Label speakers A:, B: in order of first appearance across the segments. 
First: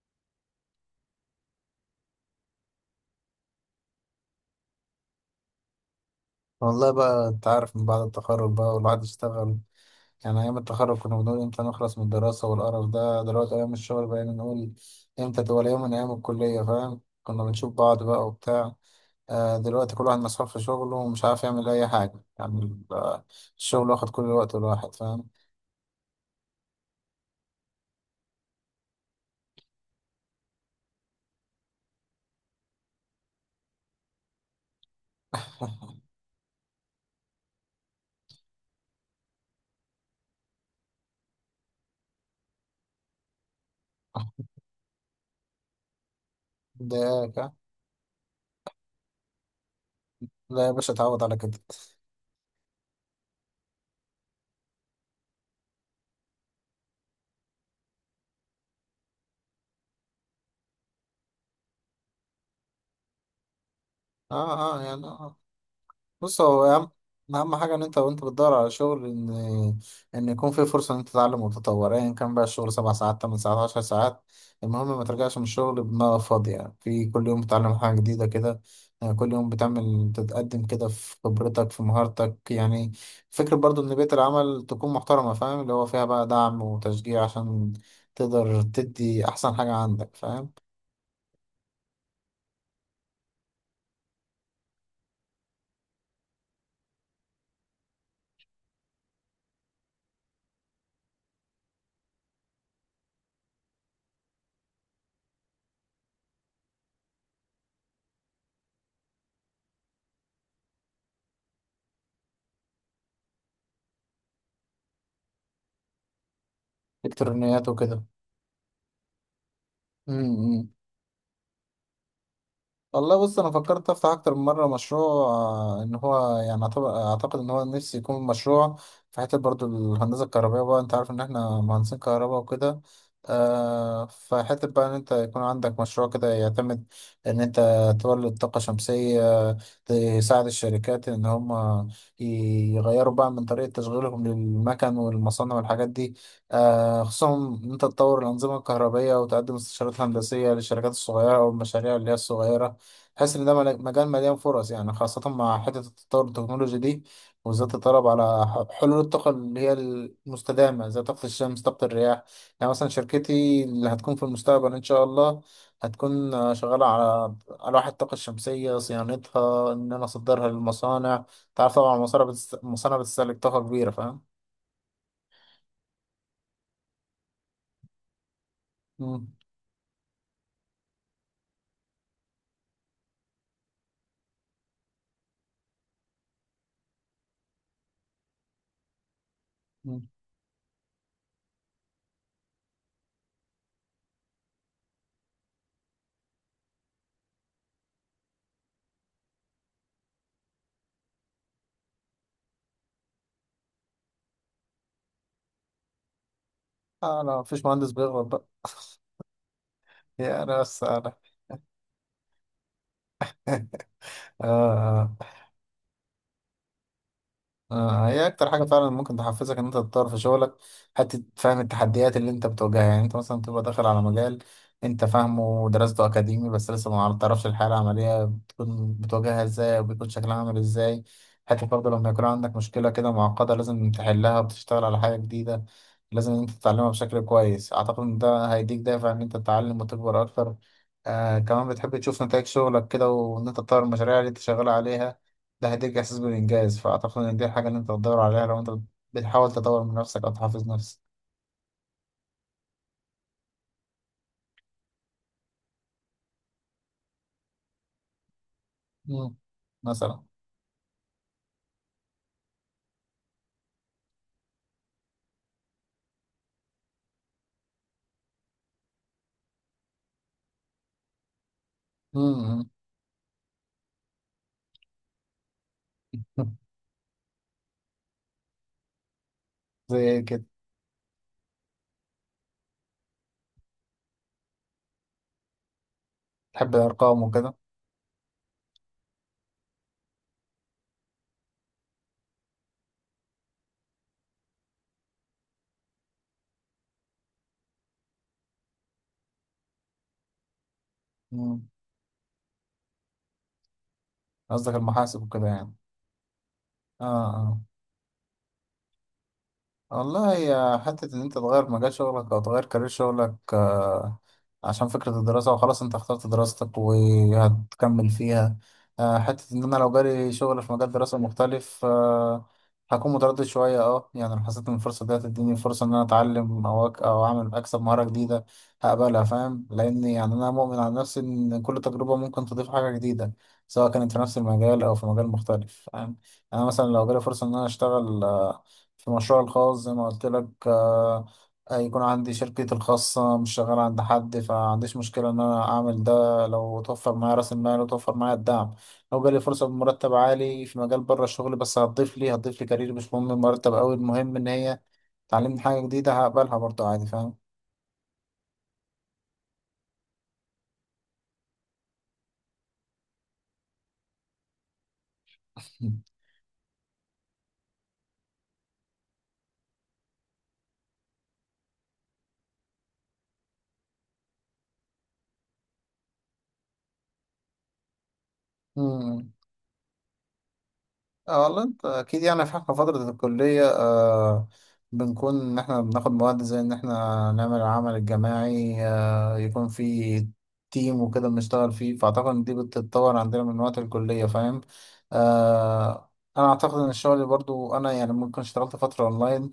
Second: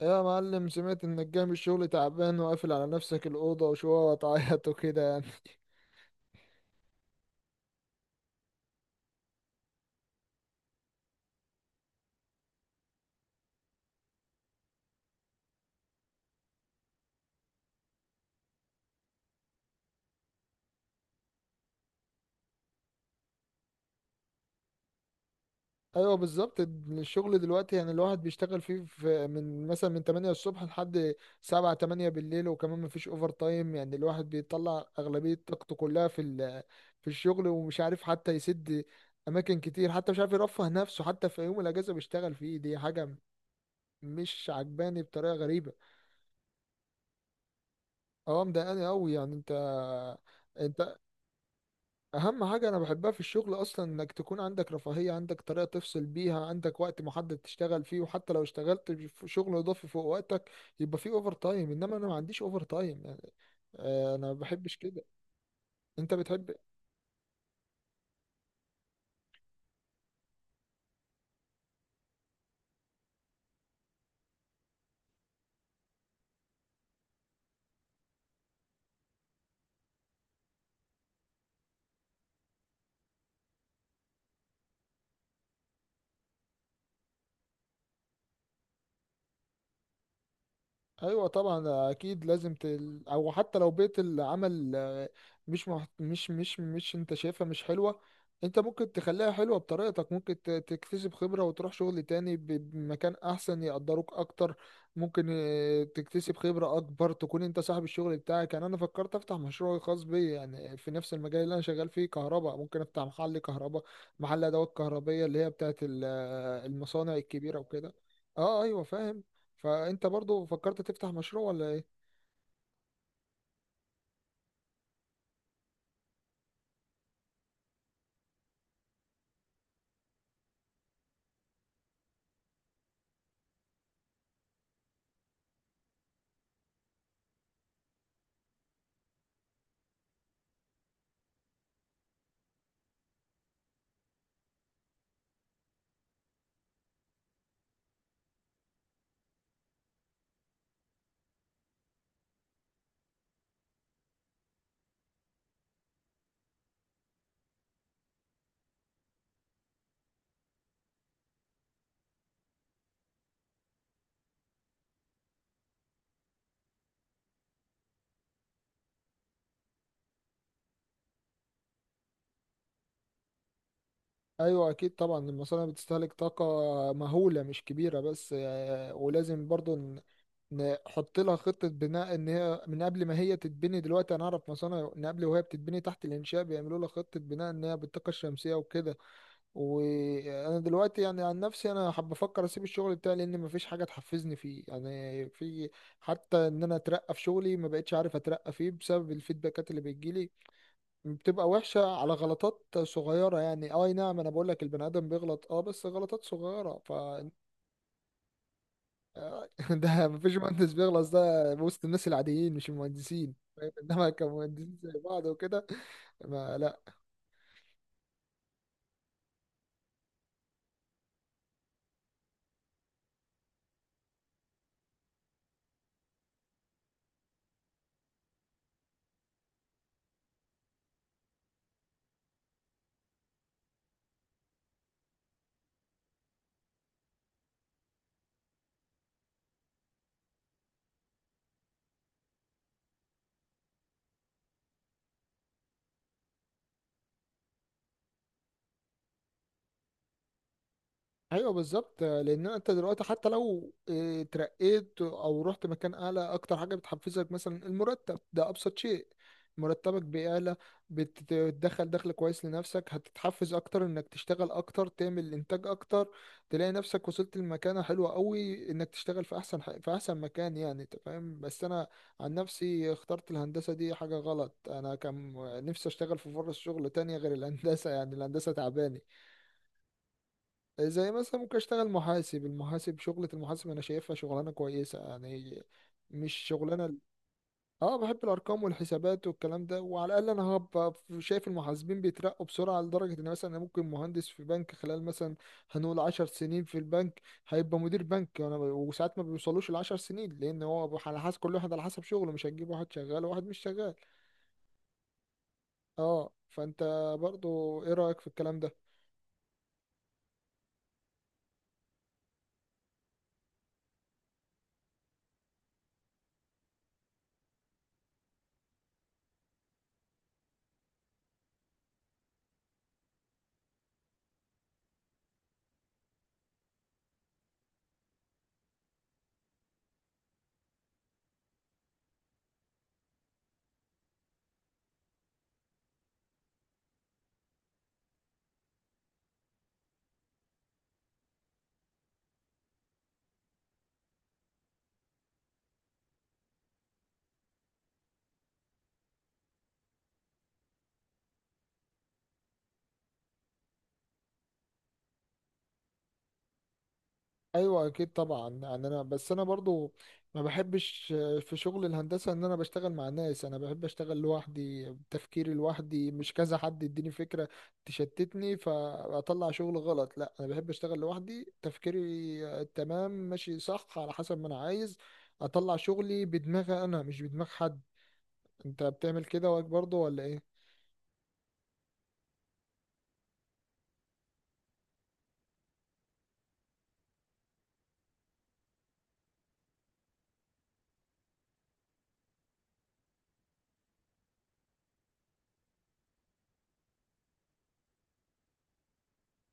A: يا معلم، سمعت انك جاي من الشغل تعبان وقافل على نفسك الأوضة وشوية وتعيط وكده يعني.
B: والله بقى، انت عارف من بعد التخرج بقى والواحد اشتغل. يعني ايام التخرج كنا بنقول امتى نخلص من الدراسة والقرف ده، دلوقتي ايام الشغل بقينا نقول امتى تبقى يوم من ايام الكلية، فاهم؟ كنا بنشوف بعض بقى وبتاع. دلوقتي كل واحد مسحول في شغله ومش عارف يعمل اي حاجة، يعني الشغل واخد كل الوقت الواحد، فاهم؟
A: ايوه بالظبط، الشغل دلوقتي يعني الواحد بيشتغل فيه، من مثلا من 8 الصبح لحد 7 8 بالليل، وكمان مفيش اوفر تايم. يعني الواحد بيطلع أغلبية طاقته كلها في الشغل، ومش عارف حتى يسد اماكن كتير، حتى مش عارف يرفه نفسه، حتى في يوم الاجازة بيشتغل فيه. دي حاجة مش عجباني بطريقة غريبة.
B: مضايقاك، ها؟
A: اه مضايقاني قوي يعني. انت،
B: لا يا
A: انت
B: باشا، اتعود على كده.
A: اهم حاجة انا بحبها في الشغل اصلا انك تكون عندك رفاهية، عندك طريقة تفصل بيها، عندك وقت محدد تشتغل فيه، وحتى لو اشتغلت في شغل اضافي فوق وقتك يبقى فيه اوفر تايم. انما انا ما عنديش اوفر تايم يعني. انا ما بحبش
B: اه
A: كده.
B: يعني
A: انت
B: بص،
A: بتحب؟
B: هو أهم حاجة، إن أنت، وأنت بتدور على شغل، إن يكون في فرصة إن أنت تتعلم وتتطور. أيا كان بقى الشغل، 7 ساعات، 8 ساعات، 10 ساعات، المهم ما ترجعش من الشغل بدماغك فاضية. يعني في كل يوم بتتعلم حاجة جديدة كده، يعني كل يوم بتعمل تتقدم كده في خبرتك، في مهارتك، يعني فكرة برضو إن بيئة العمل تكون محترمة، فاهم؟ اللي هو فيها بقى دعم وتشجيع عشان تقدر تدي أحسن حاجة عندك، فاهم؟
A: ايوه طبعا، اكيد لازم او حتى لو بيئه العمل مش مش انت شايفها مش حلوه، انت ممكن تخليها حلوه بطريقتك، ممكن تكتسب خبره وتروح شغل تاني بمكان احسن يقدروك اكتر، ممكن تكتسب خبره اكبر، تكون انت صاحب الشغل بتاعك. يعني انا فكرت افتح مشروع خاص بي يعني في نفس المجال اللي انا شغال فيه، كهرباء، ممكن افتح محل كهرباء، محل ادوات كهربيه اللي هي بتاعت المصانع الكبيره
B: إلكترونيات وكده.
A: وكده. اه ايوه فاهم. فانت
B: إمم،
A: برضو
B: إمم.
A: فكرت تفتح مشروع ولا ايه؟
B: والله بص، انا فكرت افتح اكتر من مره مشروع. ان هو يعني أعتبر- اعتقد ان هو نفسي يكون مشروع في حته برضو الهندسه الكهربائيه بقى. انت عارف ان احنا مهندسين كهرباء وكده. آه، فحته بقى ان انت يكون عندك مشروع كده يعتمد ان انت تولد طاقه شمسيه، تساعد الشركات ان هم يغيروا بقى من طريقه تشغيلهم للمكن والمصانع والحاجات دي. آه، خصوصا ان انت تطور الانظمه الكهربائيه وتقدم استشارات هندسيه للشركات الصغيره والمشاريع اللي هي الصغيره. تحس ان ده مجال مليان فرص، يعني خاصة مع حتة التطور التكنولوجي دي، وبالذات الطلب على حلول الطاقة اللي هي المستدامة، زي طاقة الشمس، طاقة الرياح. يعني مثلا شركتي اللي هتكون في المستقبل إن شاء الله هتكون شغالة على ألواح الطاقة الشمسية، صيانتها، إن أنا أصدرها للمصانع. تعرف طبعا المصانع المصانع بتستهلك طاقة كبيرة، فاهم؟
A: ايوه اكيد طبعا، المصانع بتستهلك طاقه مهوله مش كبيره بس.
B: مم.
A: ولازم برضو نحط لها خطه بناء ان هي من قبل ما هي تتبني. دلوقتي انا اعرف مصانع من قبل وهي بتتبني تحت الانشاء بيعملوا لها خطه بناء ان هي بالطاقه الشمسيه وكده.
B: مم.
A: وانا دلوقتي يعني عن نفسي انا حابب افكر اسيب الشغل بتاعي لان مفيش حاجه تحفزني فيه يعني. في حتى ان انا اترقى في شغلي ما بقتش عارف اترقى فيه بسبب الفيدباكات اللي بتجيلي، بتبقى وحشة على غلطات صغيرة. يعني اه اي نعم، انا بقول لك البني ادم بيغلط، اه بس غلطات صغيرة ف
B: أنا مفيش مهندس بيغلط بقى
A: ده مفيش
B: يا
A: مهندس
B: ناس.
A: بيغلط.
B: أنا
A: ده وسط الناس العاديين، مش المهندسين، فاهم؟ انما
B: آه.
A: كمهندسين زي
B: آه.
A: بعض وكده. ما لا.
B: آه، هي اكتر حاجه فعلا ممكن تحفزك ان انت تطور في شغلك، حته فهم التحديات اللي انت بتواجهها. يعني انت مثلا تبقى داخل على مجال انت فاهمه ودراسته اكاديمي، بس لسه ما تعرفش الحياه العمليه بتكون بتواجهها ازاي وبيكون شكلها عامل ازاي. حتى برضه لما يكون عندك مشكله كده معقده، لازم تحلها وتشتغل على حاجه جديده، لازم ان انت تتعلمها بشكل كويس. اعتقد ان ده هيديك دافع ان انت تتعلم وتكبر اكتر. آه، كمان بتحب تشوف نتائج شغلك كده، وان انت تطور المشاريع اللي انت شغال عليها، ده هيديك إحساس بالإنجاز. فأعتقد إن دي الحاجة اللي أنت بتدور عليها لو أنت بتحاول تطور من نفسك أو تحافظ نفسك.
A: ايوه بالظبط، لان انت دلوقتي حتى لو اترقيت او رحت مكان اعلى، اكتر حاجه بتحفزك مثلا المرتب، ده ابسط شيء.
B: مم.
A: مرتبك
B: مثلا.
A: بيعلى، بتدخل دخل كويس لنفسك، هتتحفز اكتر انك تشتغل اكتر، تعمل انتاج اكتر، تلاقي نفسك وصلت لمكانه حلوه قوي، انك تشتغل في احسن مكان. يعني انت فاهم، بس انا عن
B: مم.
A: نفسي اخترت الهندسه، دي حاجه غلط. انا كان نفسي اشتغل في فرص شغل تانية غير الهندسه، يعني الهندسه تعباني.
B: زي إيه كده؟
A: زي مثلا ممكن اشتغل محاسب، المحاسب، شغلة المحاسب انا شايفها شغلانة كويسة، يعني مش
B: تحب
A: شغلانة.
B: الأرقام وكده؟
A: اه بحب الارقام والحسابات والكلام ده، وعلى الاقل انا هبقى شايف المحاسبين بيترقوا بسرعة، لدرجة ان مثلا انا ممكن مهندس في بنك، خلال مثلا هنقول 10 سنين في البنك هيبقى مدير بنك. وانا وساعات ما بيوصلوش ال10 سنين، لان هو على حسب كل
B: مم.
A: واحد، على حسب شغله، مش هتجيب واحد شغال وواحد مش شغال.
B: قصدك المحاسب وكده، يعني؟
A: اه فانت
B: آه. آه.
A: برضو ايه رأيك في الكلام ده؟
B: والله، هي حتة إن أنت تغير مجال شغلك أو تغير كارير شغلك، عشان فكرة الدراسة وخلاص، أنت اخترت دراستك وهتكمل فيها. حتة إن أنا لو جالي شغل في مجال دراسة مختلف، هكون متردد شوية. أه، يعني لو حسيت إن الفرصة دي هتديني فرصة إن أنا أتعلم أو أك أو أعمل أكسب مهارة جديدة، هقبلها، فاهم؟ لأن يعني أنا مؤمن على نفسي إن كل تجربة ممكن تضيف حاجة جديدة، سواء كانت في نفس المجال أو في مجال مختلف، فاهم يعني؟ أنا مثلا لو جالي فرصة إن أنا أشتغل في مشروعي الخاص زي ما قلت لك، هيكون عندي شركتي الخاصة، مش شغال عند حد، فعنديش مشكلة إن أنا أعمل ده لو توفر معايا رأس المال وتوفر معايا الدعم. لو جالي فرصة بمرتب عالي في مجال بره الشغل بس هتضيف لي كارير، مش مهم المرتب أوي، المهم إن هي تعلمني حاجة جديدة، هقبلها برضه عادي، فاهم؟
A: ايوه اكيد طبعا. يعني انا، بس انا برضو ما بحبش في شغل الهندسه ان انا بشتغل مع ناس. انا بحب اشتغل لوحدي، بتفكيري لوحدي، مش كذا حد يديني فكره تشتتني فاطلع شغل غلط. لا انا بحب اشتغل لوحدي، تفكيري تمام ماشي صح، على حسب ما انا عايز اطلع شغلي بدماغي انا، مش بدماغ حد. انت بتعمل
B: مم.
A: كده واك برضو ولا ايه؟
B: اه والله، انت اكيد. يعني في احنا فترة الكلية، بنكون ان احنا بناخد مواد زي ان احنا نعمل العمل الجماعي، آه، يكون في تيم وكده بنشتغل فيه، فاعتقد ان دي بتتطور عندنا من وقت الكلية، فاهم؟ آه، انا اعتقد ان الشغل برضو. انا يعني ممكن اشتغلت فترة اونلاين،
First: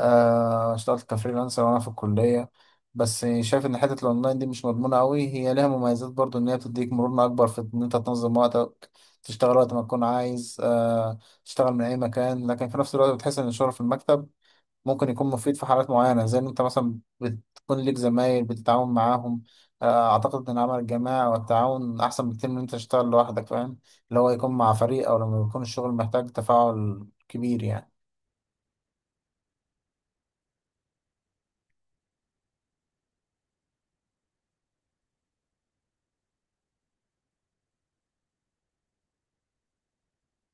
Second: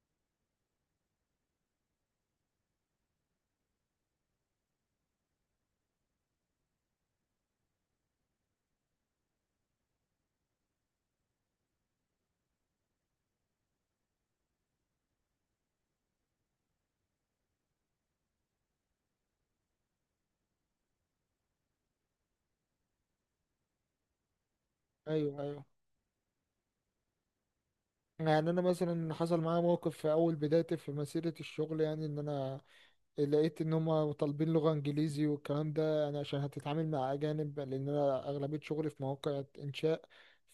B: آه، اشتغلت كفريلانسر وانا في الكلية، بس شايف ان حتة الاونلاين دي مش مضمونة قوي. هي ليها مميزات برضو، ان هي بتديك مرونة اكبر في ان انت تنظم وقتك، تشتغل وقت ما تكون عايز، تشتغل من اي مكان. لكن في نفس الوقت بتحس ان الشغل في المكتب ممكن يكون مفيد في حالات معينه، زي ان انت مثلا بتكون ليك زمايل بتتعاون معاهم. اعتقد ان العمل الجماعي والتعاون احسن بكتير من إن انت تشتغل لوحدك، فاهم؟ اللي هو يكون مع فريق، او
A: ايوه
B: لما يكون
A: ايوه.
B: الشغل محتاج تفاعل كبير، يعني.
A: يعني انا مثلا حصل معايا موقف في اول بدايتي في مسيره الشغل، يعني ان انا لقيت ان هم طالبين لغة انجليزي والكلام ده، يعني عشان هتتعامل مع اجانب، لان انا اغلبية شغلي في مواقع انشاء.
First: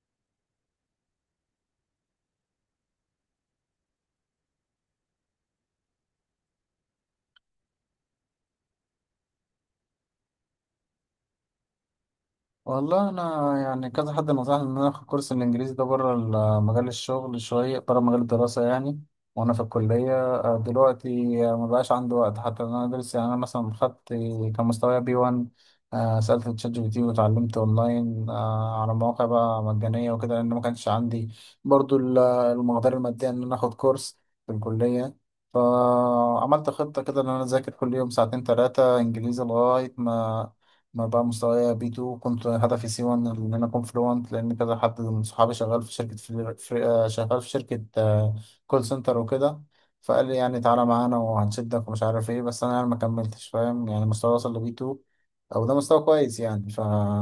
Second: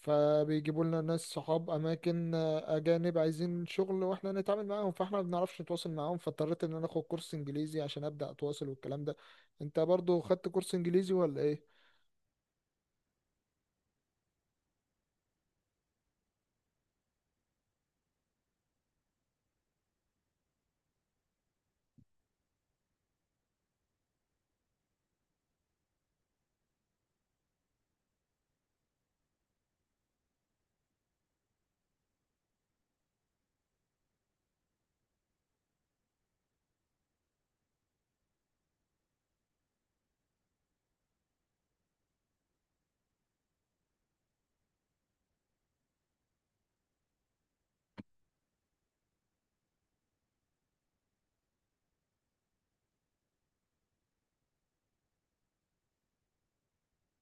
A: فبيجيبوا لنا ناس صحاب اماكن اجانب عايزين شغل واحنا نتعامل معاهم، فاحنا ما بنعرفش نتواصل معاهم، فاضطريت ان انا اخد كورس انجليزي عشان ابدا اتواصل والكلام ده. انت برضو خدت كورس انجليزي ولا ايه؟
B: والله انا يعني كذا حد نصحني ان انا اخد كورس الانجليزي ده بره مجال الشغل، شويه بره مجال الدراسه يعني. وانا في الكليه، دلوقتي، ما بقاش عندي وقت حتى ان انا ادرس. يعني انا مثلا خدت، كان مستواي بي 1، سالت تشات جي بي تي واتعلمت اونلاين، على مواقع بقى مجانيه وكده، لان ما كانش عندي برضو المقدره الماديه ان انا اخد كورس في الكليه. فعملت خطة كده إن أنا أذاكر كل يوم ساعتين 3 إنجليزي، لغاية ما أنا بقى مستوايا بي 2، كنت هدفي سي 1 إن أنا أكون فلوانت، لأن كذا حد من صحابي شغال في شركة فل- في آه، شغال في شركة كول سنتر وكده، فقال لي يعني تعالى معانا وهنشدك ومش عارف إيه. بس أنا يعني ما كملتش، فاهم يعني؟ مستواي وصل لبي 2، أو ده مستوى كويس يعني، ف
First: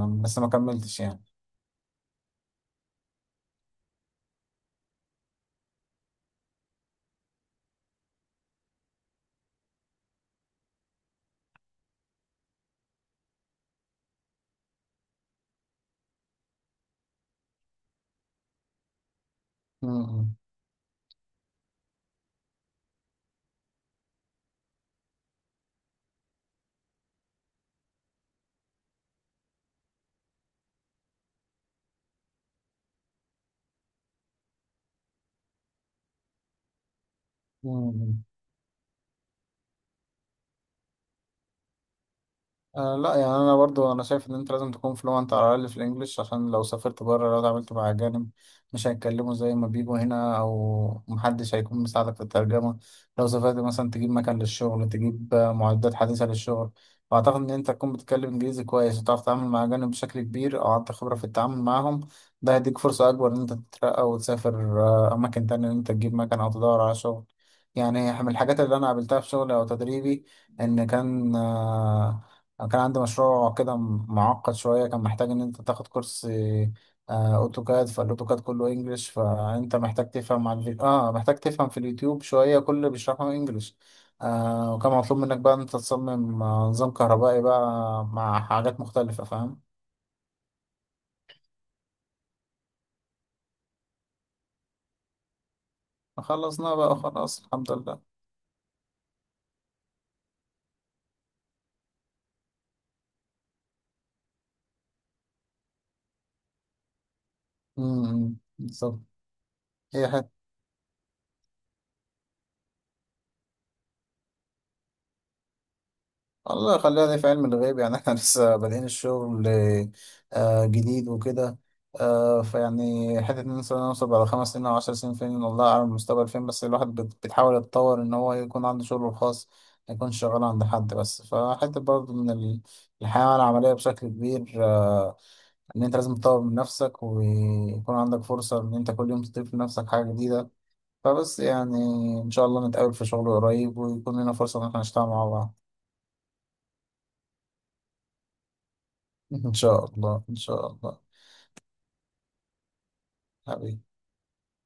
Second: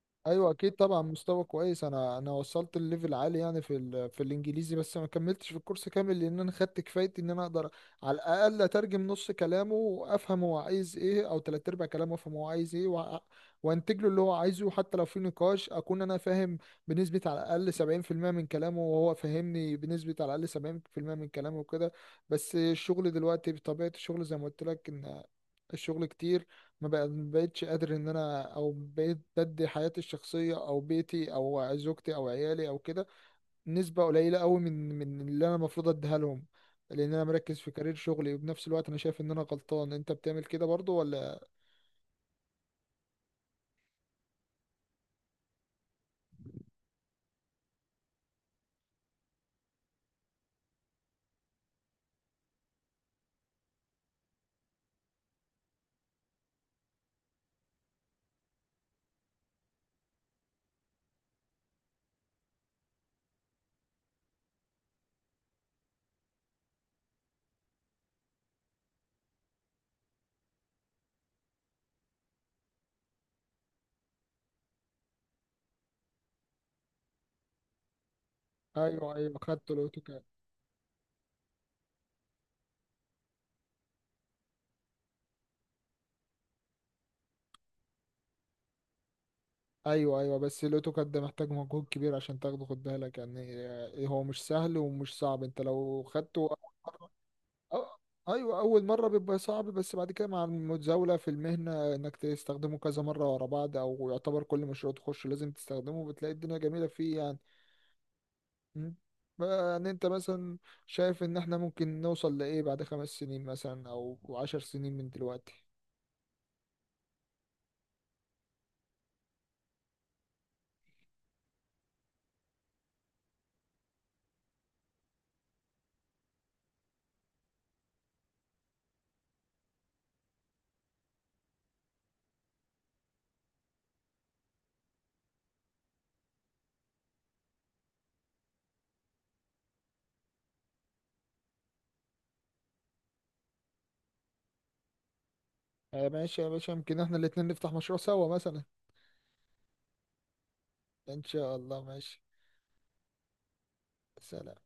B: بس ما
A: ايوه اكيد
B: كملتش
A: طبعا
B: يعني.
A: مستوى كويس. انا وصلت الليفل عالي يعني في الانجليزي، بس ما كملتش في الكورس كامل لان انا خدت كفايتي ان انا اقدر على الاقل اترجم نص كلامه وافهم هو عايز ايه، او تلات ارباع كلامه افهم هو عايز ايه. وانتج له اللي هو عايزه، حتى لو في نقاش اكون انا فاهم بنسبة على الاقل 70% من كلامه، وهو فاهمني
B: م-
A: بنسبة على
B: م-
A: الاقل 70% من كلامه وكده. بس الشغل دلوقتي بطبيعة الشغل، زي ما قلت لك، ان الشغل كتير، ما بقتش قادر ان انا، او بقيت بدي حياتي الشخصيه او بيتي او زوجتي او عيالي او كده نسبه قليله قوي من اللي انا المفروض اديها لهم، لان انا مركز
B: م-
A: في كارير
B: م.
A: شغلي. وبنفس الوقت انا شايف ان انا غلطان. انت بتعمل كده برضو ولا؟
B: آه لا يعني انا برضو، انا شايف ان انت لازم تكون فلوانت على الاقل في الانجليش، عشان لو سافرت بره، لو اتعاملت مع اجانب مش هيتكلموا زي ما بيجوا هنا، او محدش هيكون مساعدك في الترجمه. لو سافرت مثلا تجيب مكان للشغل، تجيب معدات حديثه للشغل، فاعتقد ان انت تكون بتتكلم انجليزي كويس وتعرف تتعامل مع اجانب بشكل كبير، او عندك خبره في التعامل معاهم، ده هيديك فرصه اكبر ان انت تترقى وتسافر، اماكن تانية ان انت تجيب مكان او تدور على شغل. يعني من الحاجات اللي انا قابلتها في شغلي او تدريبي، ان كان، أنا كان عندي مشروع كده معقد شوية، كان محتاج إن أنت تاخد كورس، أوتوكاد، فالأوتوكاد كله إنجلش،
A: ايوه ايوه، خدت
B: فأنت محتاج
A: الاوتوكاد.
B: تفهم على الفيديو، آه، محتاج تفهم في اليوتيوب شوية، كل اللي بيشرحه إنجلش. آه، وكان مطلوب منك بقى إن أنت تصمم، نظام كهربائي بقى مع حاجات مختلفة، فاهم؟
A: ايوه ايوه، بس الاوتوكاد ده محتاج مجهود كبير عشان تاخده، خد بالك يعني. هو مش سهل ومش صعب، انت لو خدته
B: خلصنا بقى خلاص، الحمد
A: أو-
B: لله.
A: ايوه اول مره بيبقى صعب، بس بعد كده مع المتزاوله في المهنه انك تستخدمه كذا مره ورا بعض، او يعتبر كل مشروع تخش لازم تستخدمه، بتلاقي الدنيا جميله فيه يعني.
B: امم،
A: م.
B: بالظبط.
A: بقى يعني انت
B: هي
A: مثلا شايف ان احنا ممكن نوصل لايه بعد 5 سنين مثلا، او 10 سنين من دلوقتي؟
B: الله، خليها دي في علم الغيب يعني. احنا لسه بادئين الشغل، جديد وكده، فيعني حتة ان إحنا نوصل بعد 5 سنين او 10 سنين فين، والله اعلم المستقبل فين. بس الواحد بيتحاول يتطور ان هو يكون عنده شغله الخاص، ما يكونش شغال عند حد بس. فحتة برضه من الحياة العملية بشكل كبير، ان انت لازم تطور من نفسك، ويكون عندك فرصة ان انت كل يوم تضيف لنفسك حاجة جديدة. فبس يعني ان شاء الله نتقابل في شغل قريب، ويكون لنا فرصة ان احنا نشتغل مع بعض.
A: ماشي يا باشا، يمكن احنا الاتنين نفتح مشروع سوا مثلا.
B: إن شاء الله، إن شاء الله.
A: ان شاء الله ماشي.
B: حبيبي.
A: سلام.